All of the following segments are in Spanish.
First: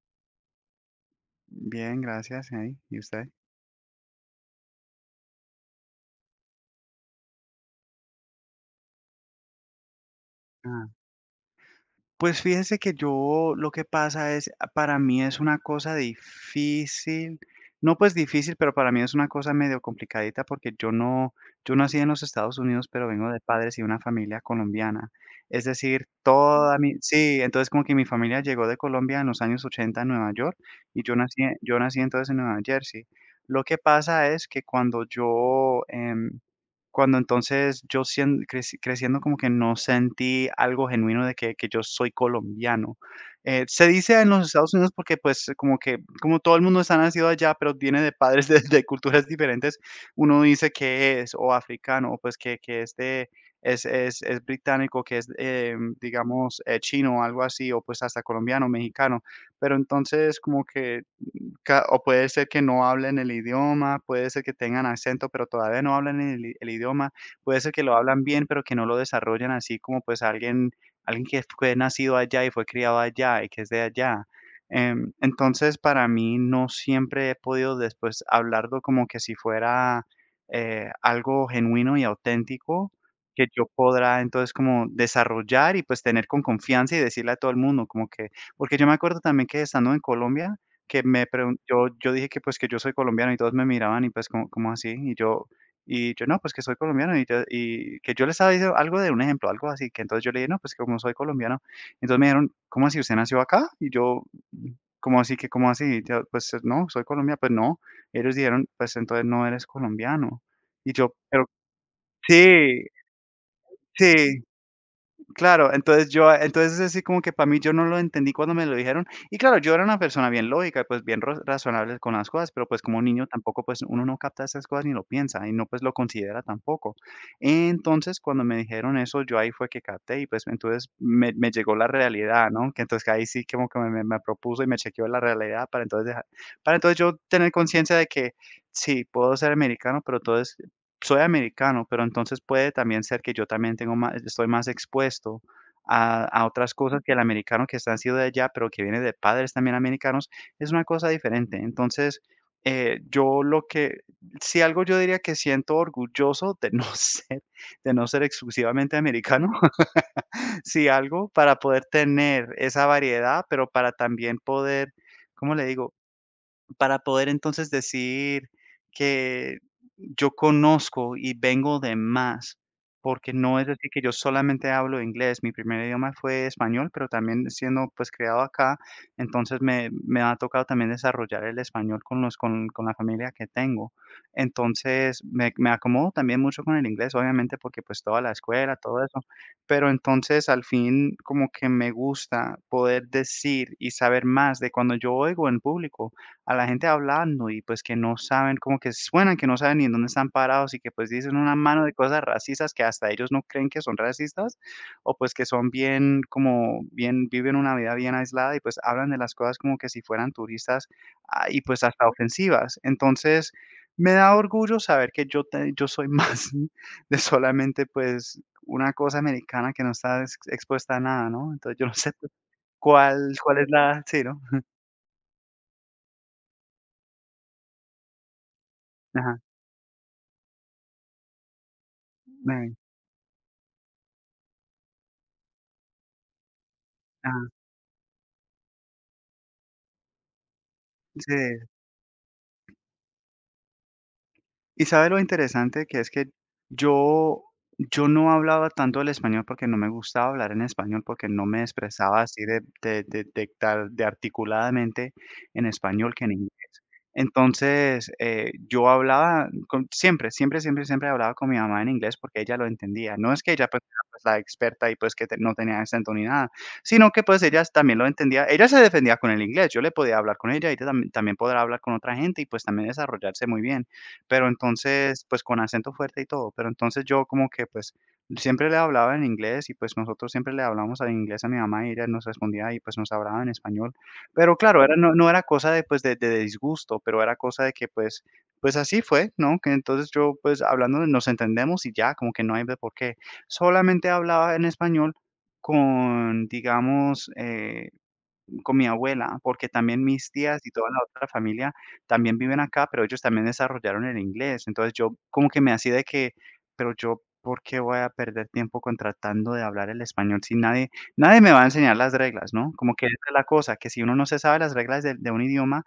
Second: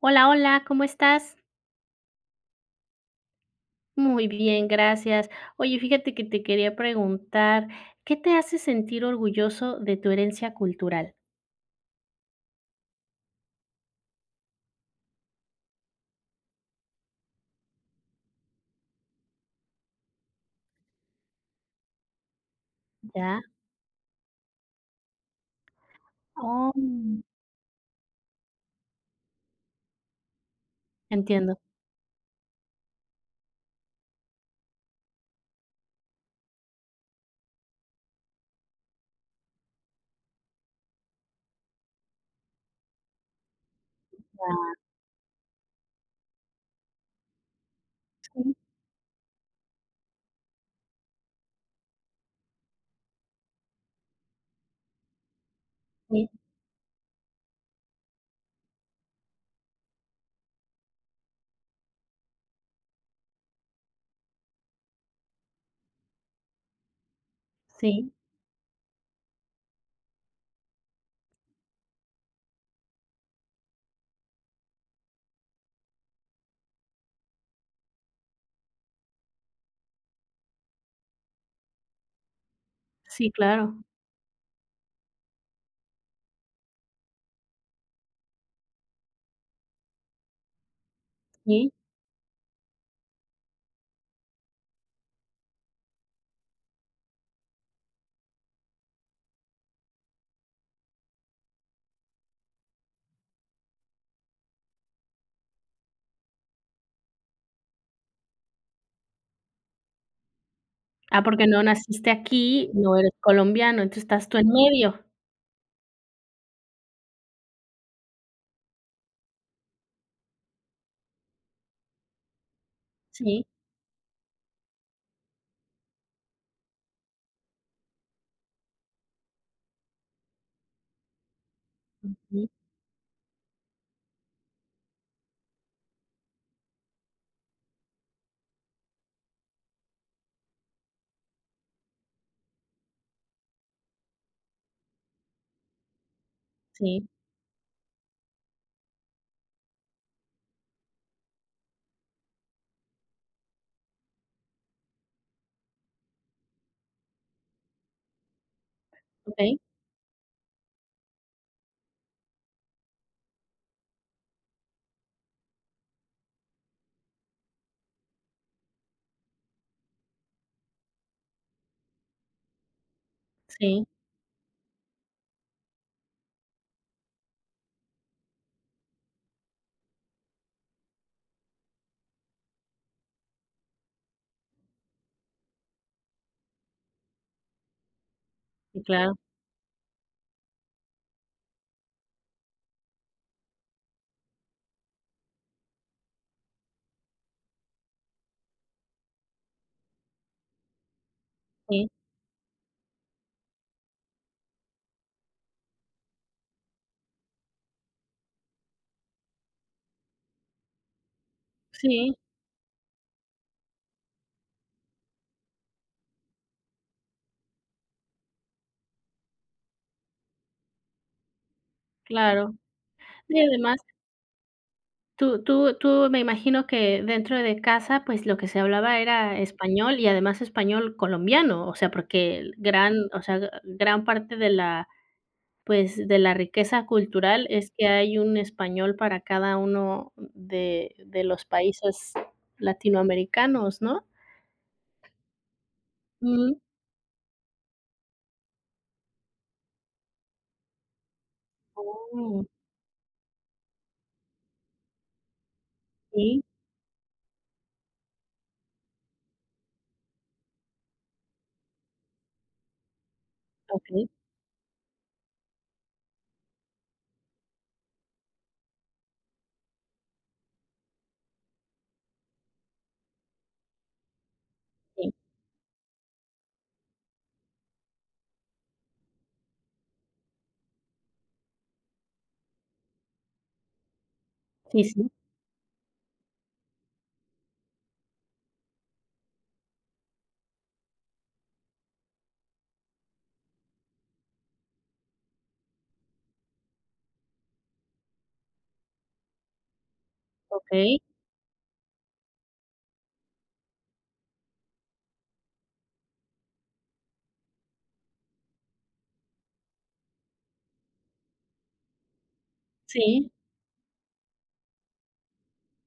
Hola, hola, ¿cómo estás? Bien, gracias. Ahí. ¿Y usted? Muy bien, gracias. Oye, fíjate que te quería preguntar, ¿qué te hace sentir orgulloso de tu herencia Ah, cultural? Pues fíjese que yo lo que pasa es, para mí es una cosa difícil, no pues difícil, pero para mí es una cosa medio complicadita porque yo no, yo nací en los Estados Unidos, pero vengo de ¿Ya? padres y una familia colombiana. Es decir, Oh, toda mi, sí, entonces como que mi familia llegó de Colombia en los años 80 a Nueva York, y entiendo. yo nací entonces en Nueva Jersey. Lo que pasa es que cuando entonces yo sien creci creciendo como que no sentí algo genuino de que yo soy colombiano. Se dice en los Estados Unidos porque, pues, como que como todo el mundo está nacido allá, pero viene de padres Sí, de culturas diferentes, uno dice que es o africano, o pues que es de es británico, que es, sí, digamos, chino o algo así, o pues hasta colombiano, mexicano. Pero entonces como que o puede ser que no hablen el idioma, puede ser que tengan acento, pero todavía no hablan el idioma, puede ser que lo sí, hablan bien, pero que no lo desarrollan así como pues alguien, alguien que fue nacido allá y fue criado allá y que es de allá. Entonces, para mí no siempre he podido después hablarlo como que si fuera algo genuino y auténtico sí, que yo claro, podrá entonces como desarrollar y pues tener con confianza y decirle a todo el mundo como que, porque yo me acuerdo también que estando en Colombia, que me pregun sí. yo yo dije que, pues, que yo soy colombiano y todos me miraban y, pues, ¿cómo así? Y yo, y yo: "No, pues, que soy colombiano", y yo, y que yo les estaba diciendo algo de un ejemplo, algo así, que entonces yo le dije: "No, pues, que como soy colombiano". Entonces me dijeron: "¿Cómo así? ¿Usted nació acá?" Y yo: "¿Cómo así que cómo así?". Y yo: "Pues, no, soy colombiano". "Pues no". Ellos dijeron: "Pues, entonces no eres colombiano". Y yo: Ah, porque "Pero no naciste aquí, sí, no eres colombiano, entonces estás tú sí". en medio. Claro, entonces así como que para mí yo no lo entendí cuando me lo dijeron. Y claro, yo era una persona bien lógica, pues bien razonable con las cosas, pero pues como niño Sí, tampoco, pues uno no capta esas cosas ni lo piensa y no pues lo considera tampoco. Entonces cuando me dijeron eso, yo ahí fue que capté y pues entonces me llegó la realidad, ujú, ¿no? Que entonces que ahí sí como que me propuso y me chequeó la realidad para entonces dejar, para entonces yo tener conciencia de que sí, puedo ser americano, pero entonces soy americano, pero entonces puede también ser que yo también tengo más, estoy más expuesto a otras cosas sí, que el americano que está nacido de allá, pero que viene de padres también americanos, es una cosa diferente. Entonces, yo lo que, si algo yo diría que siento orgulloso de no ser, de no ser exclusivamente ¿ok? americano, si algo, para poder tener esa variedad, pero para también poder, ¿cómo le digo? Para poder entonces decir que yo conozco y vengo de más, porque no es Sí, decir que yo solamente hablo inglés. Mi primer idioma fue español, pero también siendo, pues, criado acá, entonces me ha tocado también desarrollar el español con los con la familia que tengo. Entonces, me acomodo también mucho con el inglés, obviamente, porque, pues, toda la escuela, sí, todo claro, eso. Pero entonces, al fin, como que me gusta poder decir y saber más de cuando yo oigo en público a la gente hablando y pues que no saben, como que suenan que no saben ni en dónde están parados y que pues dicen una mano sí, de cosas racistas que hasta ellos no creen que son racistas, o pues que son bien, como bien viven una vida bien aislada y pues hablan de las cosas como que si fueran turistas, ah, y pues hasta sí, ofensivas. Entonces, me da orgullo saber que yo soy más de solamente, pues, una cosa americana que no está ex expuesta a nada, ¿no? Entonces, yo no sé pues, claro. cuál Y cuál es además la, sí, ¿no? Tú me imagino que dentro de casa, pues, lo que se hablaba era Ajá. español y además español colombiano, o sea, porque el Ven, gran o sea, g- gran parte de la, pues, de la riqueza cultural ajá, es que hay un español para cada uno de sí. los países latinoamericanos, ¿no? ¿Y sabe lo interesante que es que Mm, yo yo no hablaba tanto el español porque no me gustaba hablar en español, porque no me expresaba así oh, de tal de articuladamente en español que en sí, inglés. Entonces, yo hablaba con, siempre, siempre, siempre, siempre hablaba con mi mamá en inglés porque ella lo entendía. No es que ella, pues, era, okey, pues, la experta y, pues, que te no tenía acento ni nada, sino que, pues, ella también lo entendía. Ella se defendía con el inglés, yo le podía hablar con ella, y ella también podrá hablar con otra gente y, pues, también desarrollarse muy bien. Pero sí, entonces, pues, con acento fuerte y todo, pero entonces yo como que, pues, siempre le hablaba en inglés y, pues, nosotros siempre le hablábamos en inglés a mi mamá y ella nos respondía y, pues, nos hablaba en español. Pero claro, sí, era, sí, no era cosa de, pues, de disgusto, pero era cosa de que, pues, pues, así fue, ¿no? Que entonces yo, pues, hablando nos entendemos y ya, como que no hay de por qué. Solamente hablaba en español con, digamos, con mi abuela, porque también mis tías y toda la okey, otra familia también viven acá, pero ellos también desarrollaron el inglés. Entonces yo como que me hacía de que, pero yo, ¿por qué voy a perder tiempo con tratando de hablar el español si nadie, nadie me va a enseñar las reglas, ¿no? Como que esa sí, es la cosa, que si uno no se sabe las reglas de un idioma,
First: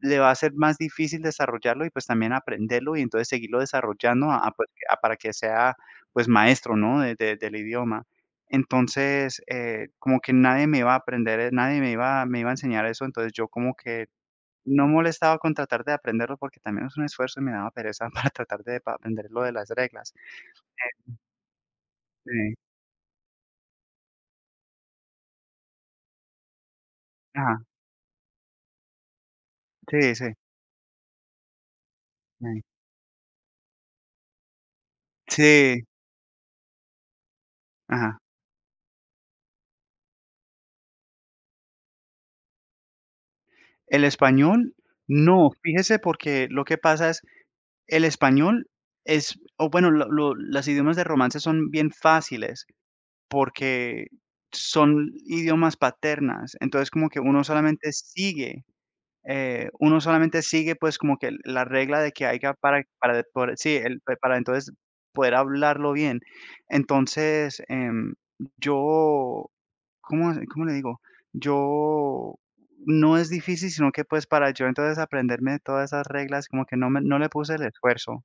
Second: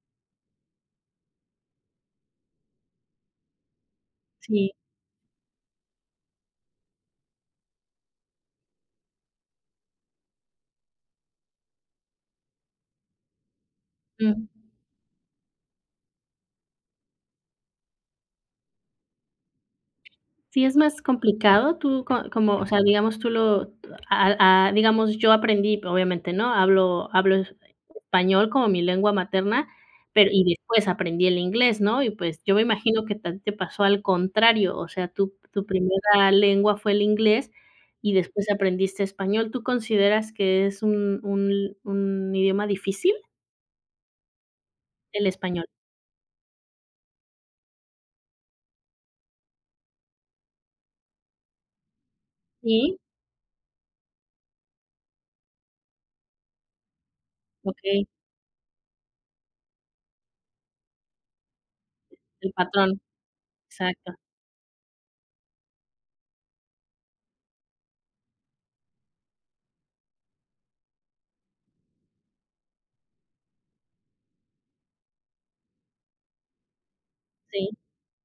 le va a ser más difícil desarrollarlo y pues también aprenderlo y entonces seguirlo desarrollando pues, sí, para que sea pues maestro, ¿no? Del idioma. Entonces, como que nadie me iba a aprender, nadie me iba a enseñar eso, entonces yo como que mm. no molestaba con tratar de aprenderlo, porque también es un esfuerzo y me daba pereza para tratar de pa aprender lo de las reglas. Sí, es más complicado, tú co Sí, como, o sea, digamos, tú lo a digamos, yo aprendí, obviamente, ¿no? Hablo ajá, español como mi lengua materna, sí, pero sí, y después aprendí el inglés, ¿no? Y, pues, yo sí. me imagino que ta te pasó al contrario, o sea, tu Sí, primera lengua fue el inglés y ajá. después aprendiste español, ¿tú consideras que es un idioma difícil, El español, el no, español? fíjese, porque lo que pasa es, el español es, o bueno, lo los idiomas de romance son bien fáciles, Sí, porque son idiomas paternas, entonces como que uno solamente okey, sigue. Uno solamente sigue, pues, como que la regla de que el haya patrón, por sí, exacto, para entonces poder hablarlo bien. Entonces, yo, ¿cómo le digo? Yo, no es difícil, sino que, pues, para yo entonces aprenderme todas esas reglas, como que no le puse el sí, esfuerzo.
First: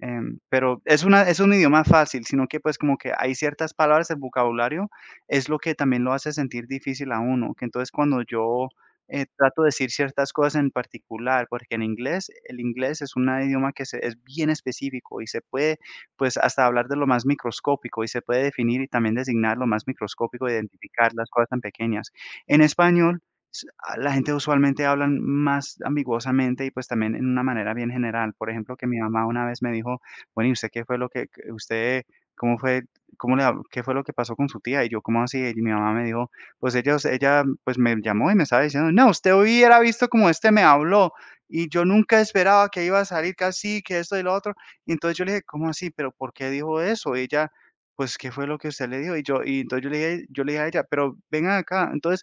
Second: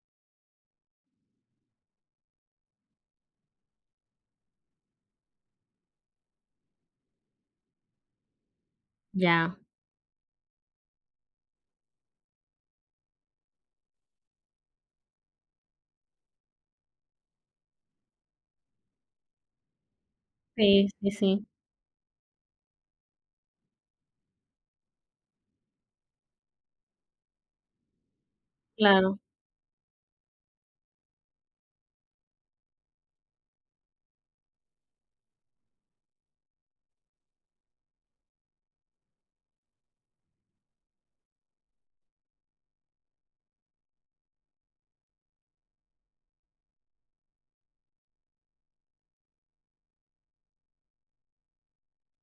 Pero es una es un idioma fácil, sino que, pues, como que hay ciertas palabras, el vocabulario es lo que también lo hace sentir difícil a uno, que entonces cuando yo, ya, trato de decir ciertas cosas en particular, porque en inglés, el inglés es un idioma es bien específico y se puede, pues, hasta hablar de lo más microscópico y se puede definir y también designar lo más microscópico, sí, sí, identificar las sí, cosas tan pequeñas. En español, a la gente usualmente habla más ambiguosamente y pues también en una manera bien general. Por ejemplo, que mi claro, mamá una vez me dijo, bueno, ¿y usted qué fue lo que usted, cómo fue, cómo le, qué fue lo que pasó con su tía? Y yo, ¿cómo así? Y mi mamá me dijo, pues ellos ella, pues, me llamó y me estaba diciendo: "No, usted hubiera visto como este me habló, y yo nunca esperaba que iba a salir que así, que esto y lo otro". Y entonces yo le dije: "¿Cómo así? ¿Pero por qué dijo eso?". Y ella: "Pues, ¿qué fue lo que usted le dijo?". Y yo, y entonces yo le dije a ella: "Pero vengan acá". Entonces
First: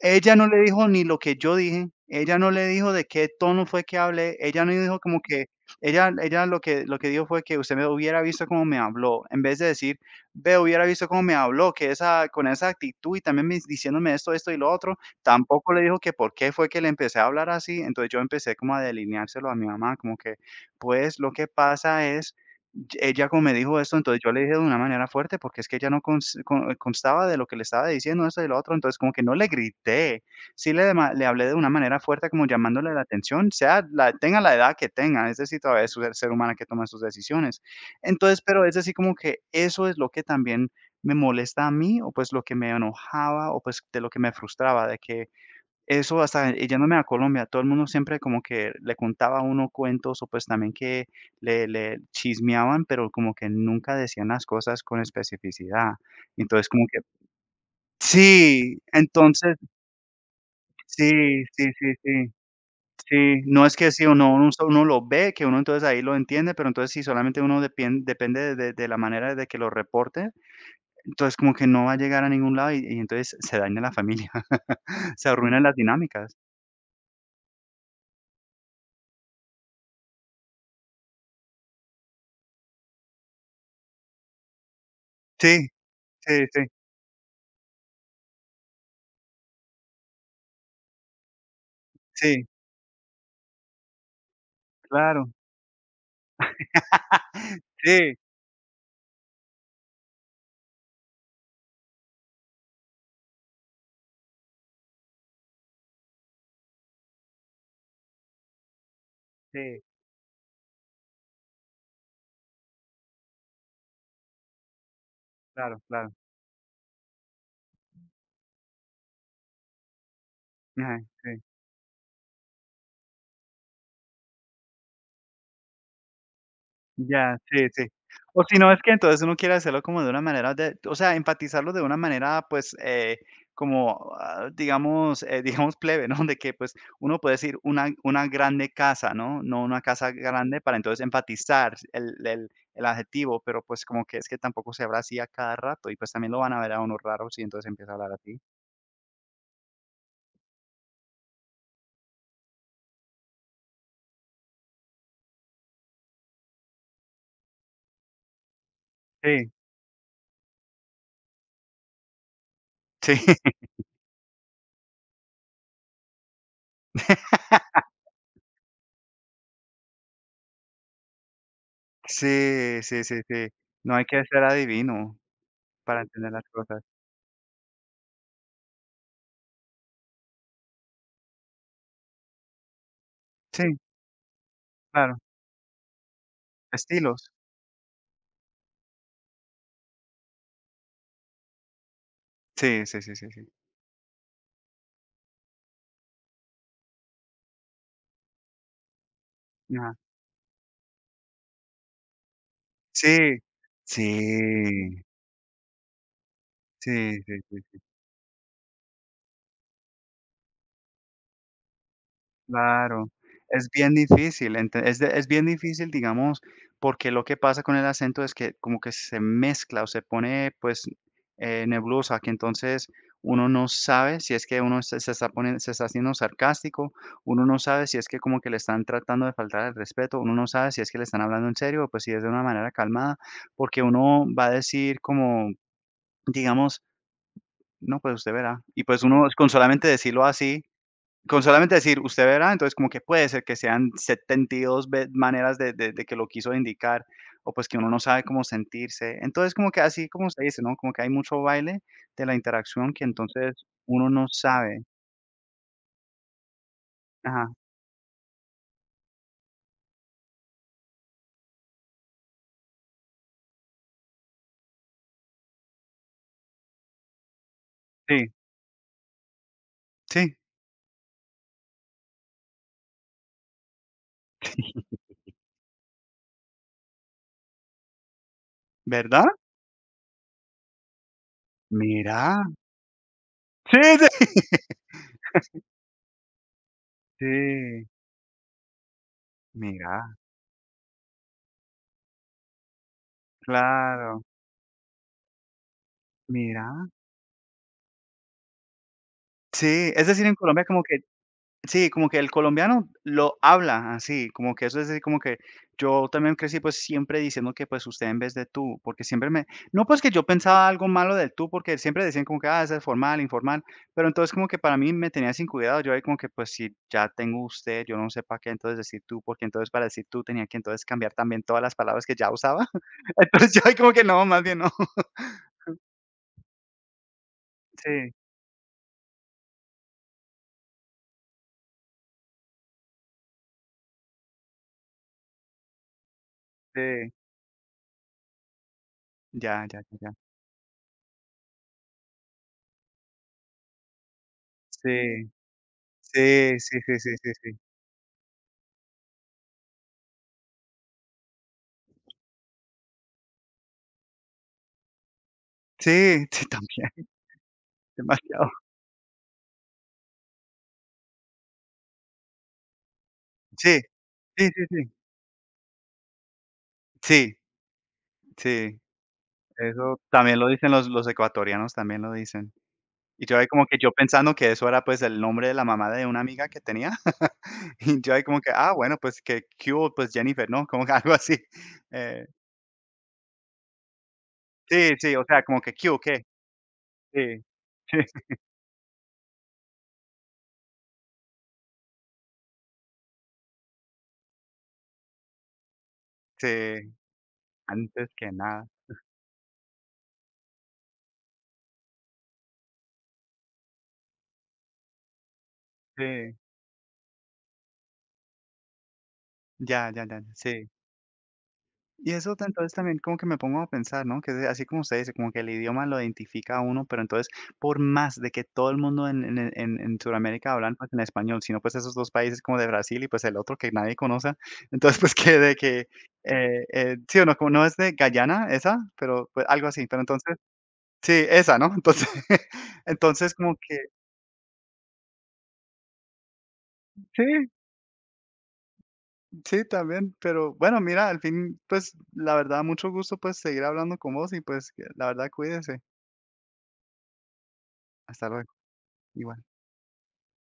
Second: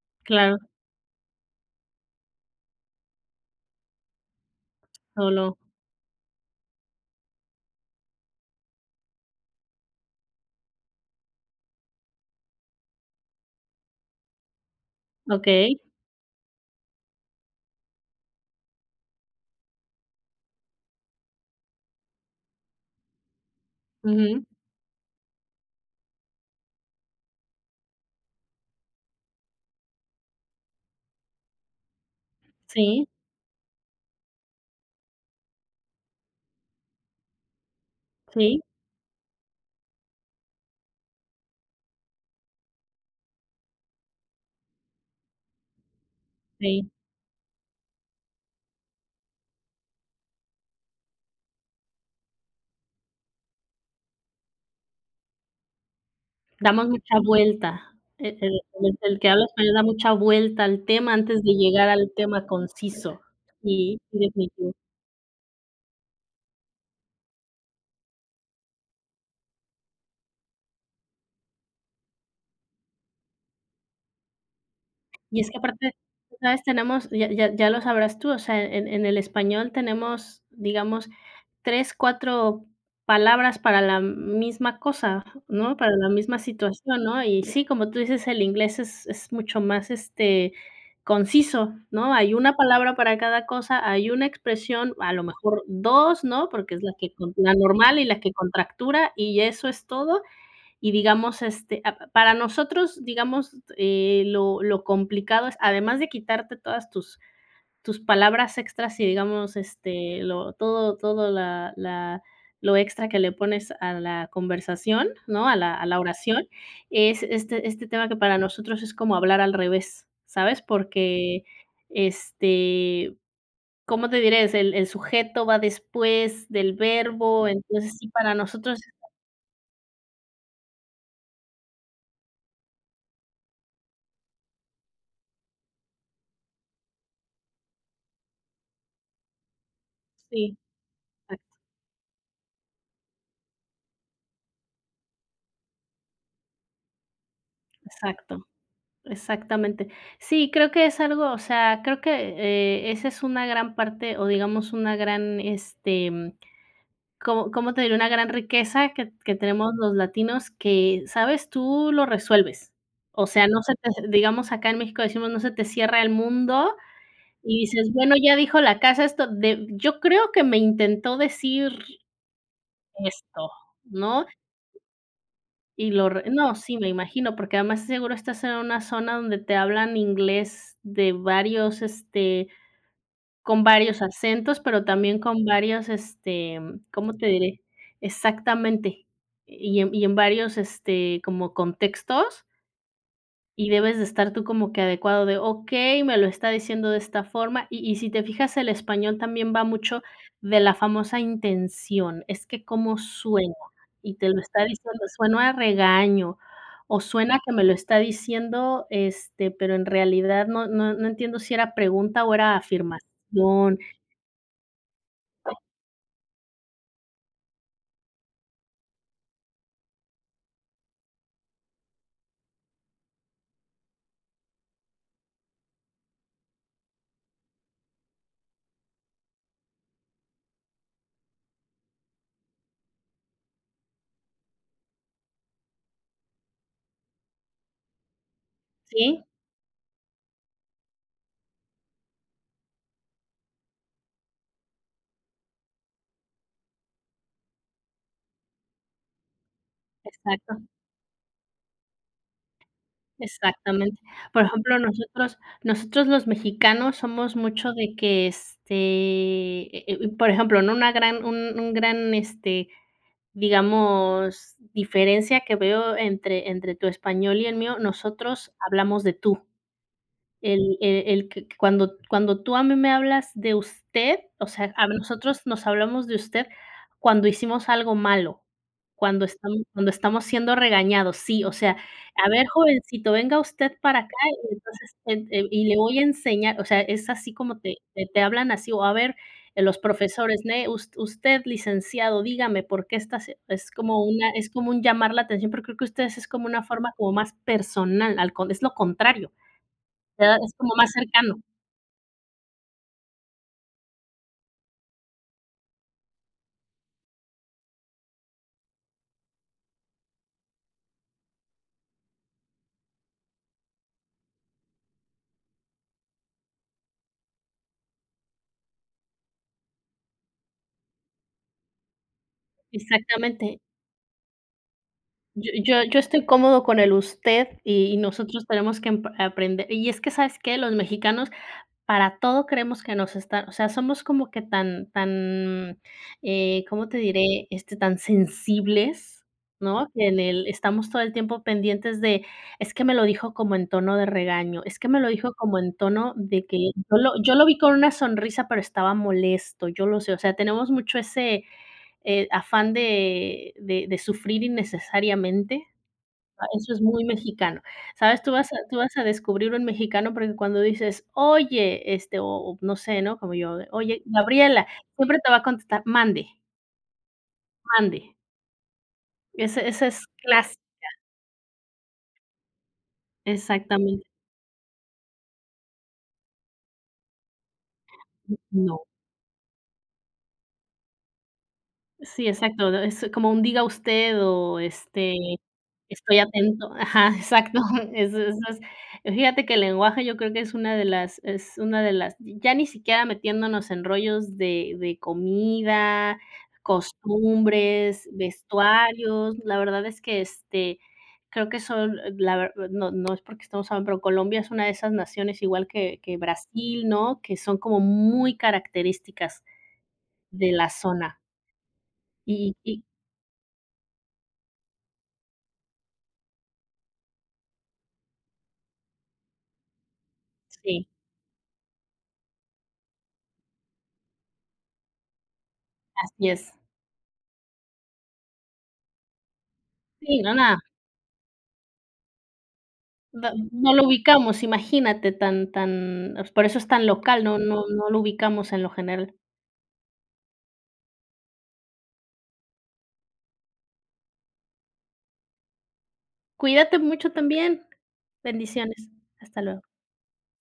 ella no le claro. dijo ni lo que yo dije, ella no le dijo de qué tono fue que hablé, ella no dijo como que Solo, ella lo que dijo fue que: "Usted me hubiera visto cómo me habló", en vez de decir: "Ve, hubiera visto cómo me habló, que esa con esa actitud y también me diciéndome esto, esto y lo otro", tampoco okey, le dijo que por qué fue que le empecé a hablar así. Entonces yo empecé como a delineárselo a mi mamá, como que, pues, lo que pasa es ella como me dijo esto, entonces yo le ujú. dije de una manera fuerte, porque es que ella no cons con constaba de lo que le estaba diciendo, esto y lo otro. Entonces como que no le grité, sí le dema le hablé de una manera fuerte, como llamándole la Sí, atención, sea la tenga la edad que tenga, es decir, todavía es un ser humano que toma sus decisiones. Entonces, sí, pero es así como que eso es lo que también me molesta a mí, o pues lo que me enojaba, o pues de lo que me frustraba, de que eso hasta sí. yéndome a Colombia, todo el mundo siempre como que le contaba a uno cuentos o pues también que le chismeaban, pero como que nunca decían las cosas con especificidad. Entonces, como Damos que mucha vuelta. El el sí, el el que habla entonces español da mucha vuelta al sí, tema antes de sí, llegar sí, al sí, tema conciso. sí, no es que Sí, sí o sí, no, uno so definitivo. uno lo ve, que uno entonces ahí lo entiende, pero entonces si solamente uno depien depende de la manera de que lo reporte, entonces como que no va a llegar a ningún lado y entonces se daña la familia, se Y es que arruinan las aparte, dinámicas. tú sabes, tenemos, ya lo sabrás tú, o sea, en el español tenemos, digamos, 3 4 palabras para la misma cosa, Sí, ¿no? Para la misma sí, sí, situación, ¿no? Y sí, como tú dices, el inglés es mucho más, este, conciso, ¿no? Hay sí, una palabra para cada cosa, hay una expresión, a lo claro. mejor 2, ¿no? Porque es la que con la normal y Sí, la que contractura, y eso es todo. Y digamos, este, para nosotros, digamos, lo complicado es, además de quitarte todas tus, tus palabras extras y digamos, sí, este, todo la lo extra que le pones a la conversación, ¿no? Claro, A la claro. oración, es este, este tema que para nosotros es como hablar al revés, ¿sabes? Ajá, sí. Porque, este, ¿cómo te diré? Es el sujeto va después del Ya, verbo, sí, sí. entonces sí, para O si no, nosotros, es que entonces uno quiere hacerlo como de una manera de o sea, empatizarlo de una manera, pues, como, ah, digamos, digamos, plebe, ¿no? De que, pues, uno puede decir una grande casa, ¿no? No una casa sí, grande para entonces empatizar el el adjetivo, pero, pues, como que es que tampoco se habla así a cada rato y, pues, también lo van a ver a uno raro si entonces empieza a hablar así. exacto. Exactamente. Sí, creo que es algo, o sea, creo que, esa es una gran parte o digamos una gran, este, mm, ¿cómo te diré? Una gran riqueza que Sí, tenemos los latinos que, ¿sabes? Tú lo resuelves. sí. O sea, no se te digamos, acá en México decimos: "No se te cierra el mundo", y dices: "Bueno, ya dijo la casa esto de yo creo que me intentó decir Sí, sí, sí, sí. esto", No hay que ¿no? ser adivino. Y Para lo re entender las no, sí, cosas. me imagino, porque además sí seguro estás en una zona donde te hablan inglés de varios, este, con Sí, varios acentos, pero claro, también con varios, este, ¿cómo te estilos. diré? Exactamente. Y en varios, este, como contextos. Sí, sí, sí, sí, sí. Y debes de estar tú como que adecuado de, okey, me lo está diciendo de esta forma. Y si te fijas, el español también va Ajá. mucho de la famosa intención, es que cómo Sí, suena, y te lo está sí, diciendo, suena a regaño, o sí, sí, suena que me lo sí. está diciendo, este, pero en realidad no entiendo si era pregunta o era Claro, es afirmación. bien difícil, ente es de es bien difícil, digamos, porque lo que pasa con el acento es que como que se mezcla o se pone, pues, nebulosa, que entonces uno no sabe si es que uno se está poniendo, se está haciendo sarcástico, uno no sabe si es que como que le están tratando de faltar el respeto, uno no sabe si es que le están hablando en serio o, pues, si es de una manera calmada, porque uno va a decir como, digamos: "No, pues, usted verá", y, pues, uno Sí, con solamente decirlo así, con solamente decir: "Usted verá", entonces como que puede ser que sean 72 ve maneras de que lo quiso indicar, o pues que uno no sabe cómo sentirse. Entonces, como que así como se dice, exacto. ¿no? Como que hay mucho baile de la interacción que entonces Exactamente. uno no Por ejemplo, sabe. nosotros los mexicanos somos Ajá. mucho de que, este, por ejemplo, ¿no? Una gran un gran, este, digamos, diferencia que veo entre tu español y el mío, Sí, nosotros hablamos de tú. sí, El que cuando tú a mí me hablas de usted, o sea, a nosotros nos hablamos de usted cuando hicimos algo malo, ¿verdad? Cuando estamos siendo regañados, sí, o sea, a Mira. ver, jovencito, venga usted Sí, para acá sí. y entonces, en y le voy a enseñar, o sea, es así como te Sí, te te hablan así, o a ver, los mira, profesores, ne us usted licenciado, dígame por qué está haci es como claro, una es como un llamar la atención, pero creo que ustedes es como una mira. forma como más personal, al con es lo contrario. Sí, es decir, en ¿Verdad? Es Colombia como como más que cercano. sí, como que el colombiano lo habla así, como que eso es así como que yo también crecí, pues, siempre diciendo que, pues, usted en vez de tú, porque siempre me no, pues, que yo pensaba algo malo del tú, porque siempre decían como que: "Ah, ese es formal, informal", pero entonces como que para mí me tenía sin cuidado, yo ahí como que, pues, si ya tengo usted, yo no sé para qué entonces decir tú, porque entonces para decir tú tenía que entonces cambiar también todas las palabras que ya usaba. Entonces Exactamente. yo ahí como que no, más bien no. Yo yo yo estoy cómodo con el usted y Sí, nosotros tenemos que emp aprender y es que, ¿sabes qué? Los mexicanos para todo creemos que nos están o sea, somos como que tan, ¿cómo te sí, diré? Este, tan sensibles, ya, ya, ¿no? ya, Que ya. en el estamos todo el tiempo pendientes de: "Es que me lo dijo como en tono de regaño, es que me lo Sí, dijo como en tono de que sí, sí, sí, sí, yo lo sí. vi con una sonrisa, pero estaba molesto, yo lo sé". O sea, tenemos mucho ese afán de de sufrir innecesariamente. Sí, sí, sí, Ah, eso es muy también. mexicano, ¿sabes? Demasiado. Tú vas a descubrir un mexicano porque cuando dices: "Oye", este, o no sé, ¿no? Como yo de: Sí, "Oye, sí, sí, Gabriela", sí. siempre te va a contestar: "Mande, Sí, mande". sí, Ese eso es también lo clásico. dicen los ecuatorianos, también lo dicen. Y yo ahí como que yo Exactamente. pensando que eso era, pues, el nombre de la mamá de una amiga que tenía. Y yo ahí como que, ah, No. bueno, pues, que qué hubo, pues, Jennifer, ¿no? Como que algo así. Eh, Sí, exacto, ¿No? Es como un diga usted o, sí, este, sí, o sea, como que qué hubo, estoy qué. atento. Ajá, Sí, exacto. sí, Eso eso es fíjate que el lenguaje yo creo que es una de las es una de las ya ni siquiera metiéndonos en rollos de comida, sí, costumbres, antes que nada. vestuarios. La verdad es que, este, creo que son la ver no no es porque estamos hablando, pero Colombia es una de esas naciones igual que Sí, Brasil, ¿no? Que son como muy características ya, ya, ya, de sí. la zona. Y eso ta- Y entonces y también como que me pongo a pensar, ¿no? Que de- así como usted dice, como que el idioma lo identifica a uno, pero entonces por más de que todo el mundo en Sudamérica hablan Sí, pues en español, sino pues esos dos países como de Brasil y pues el otro que nadie conoce, entonces pues que de que, así es. Sí o no, como no es de Guyana esa, pero pues algo así, pero Sí, no, entonces, nada, sí, esa, ¿no? Entonces, no entonces como no que, lo ubicamos, imagínate, tan tan por eso es tan sí, local, no lo ubicamos en lo general. sí, también, pero bueno, mira, al fin, pues la verdad, mucho gusto pues seguir hablando con vos y pues que la verdad, cuídese, Cuídate mucho también. hasta luego, Bendiciones. Hasta igual. luego.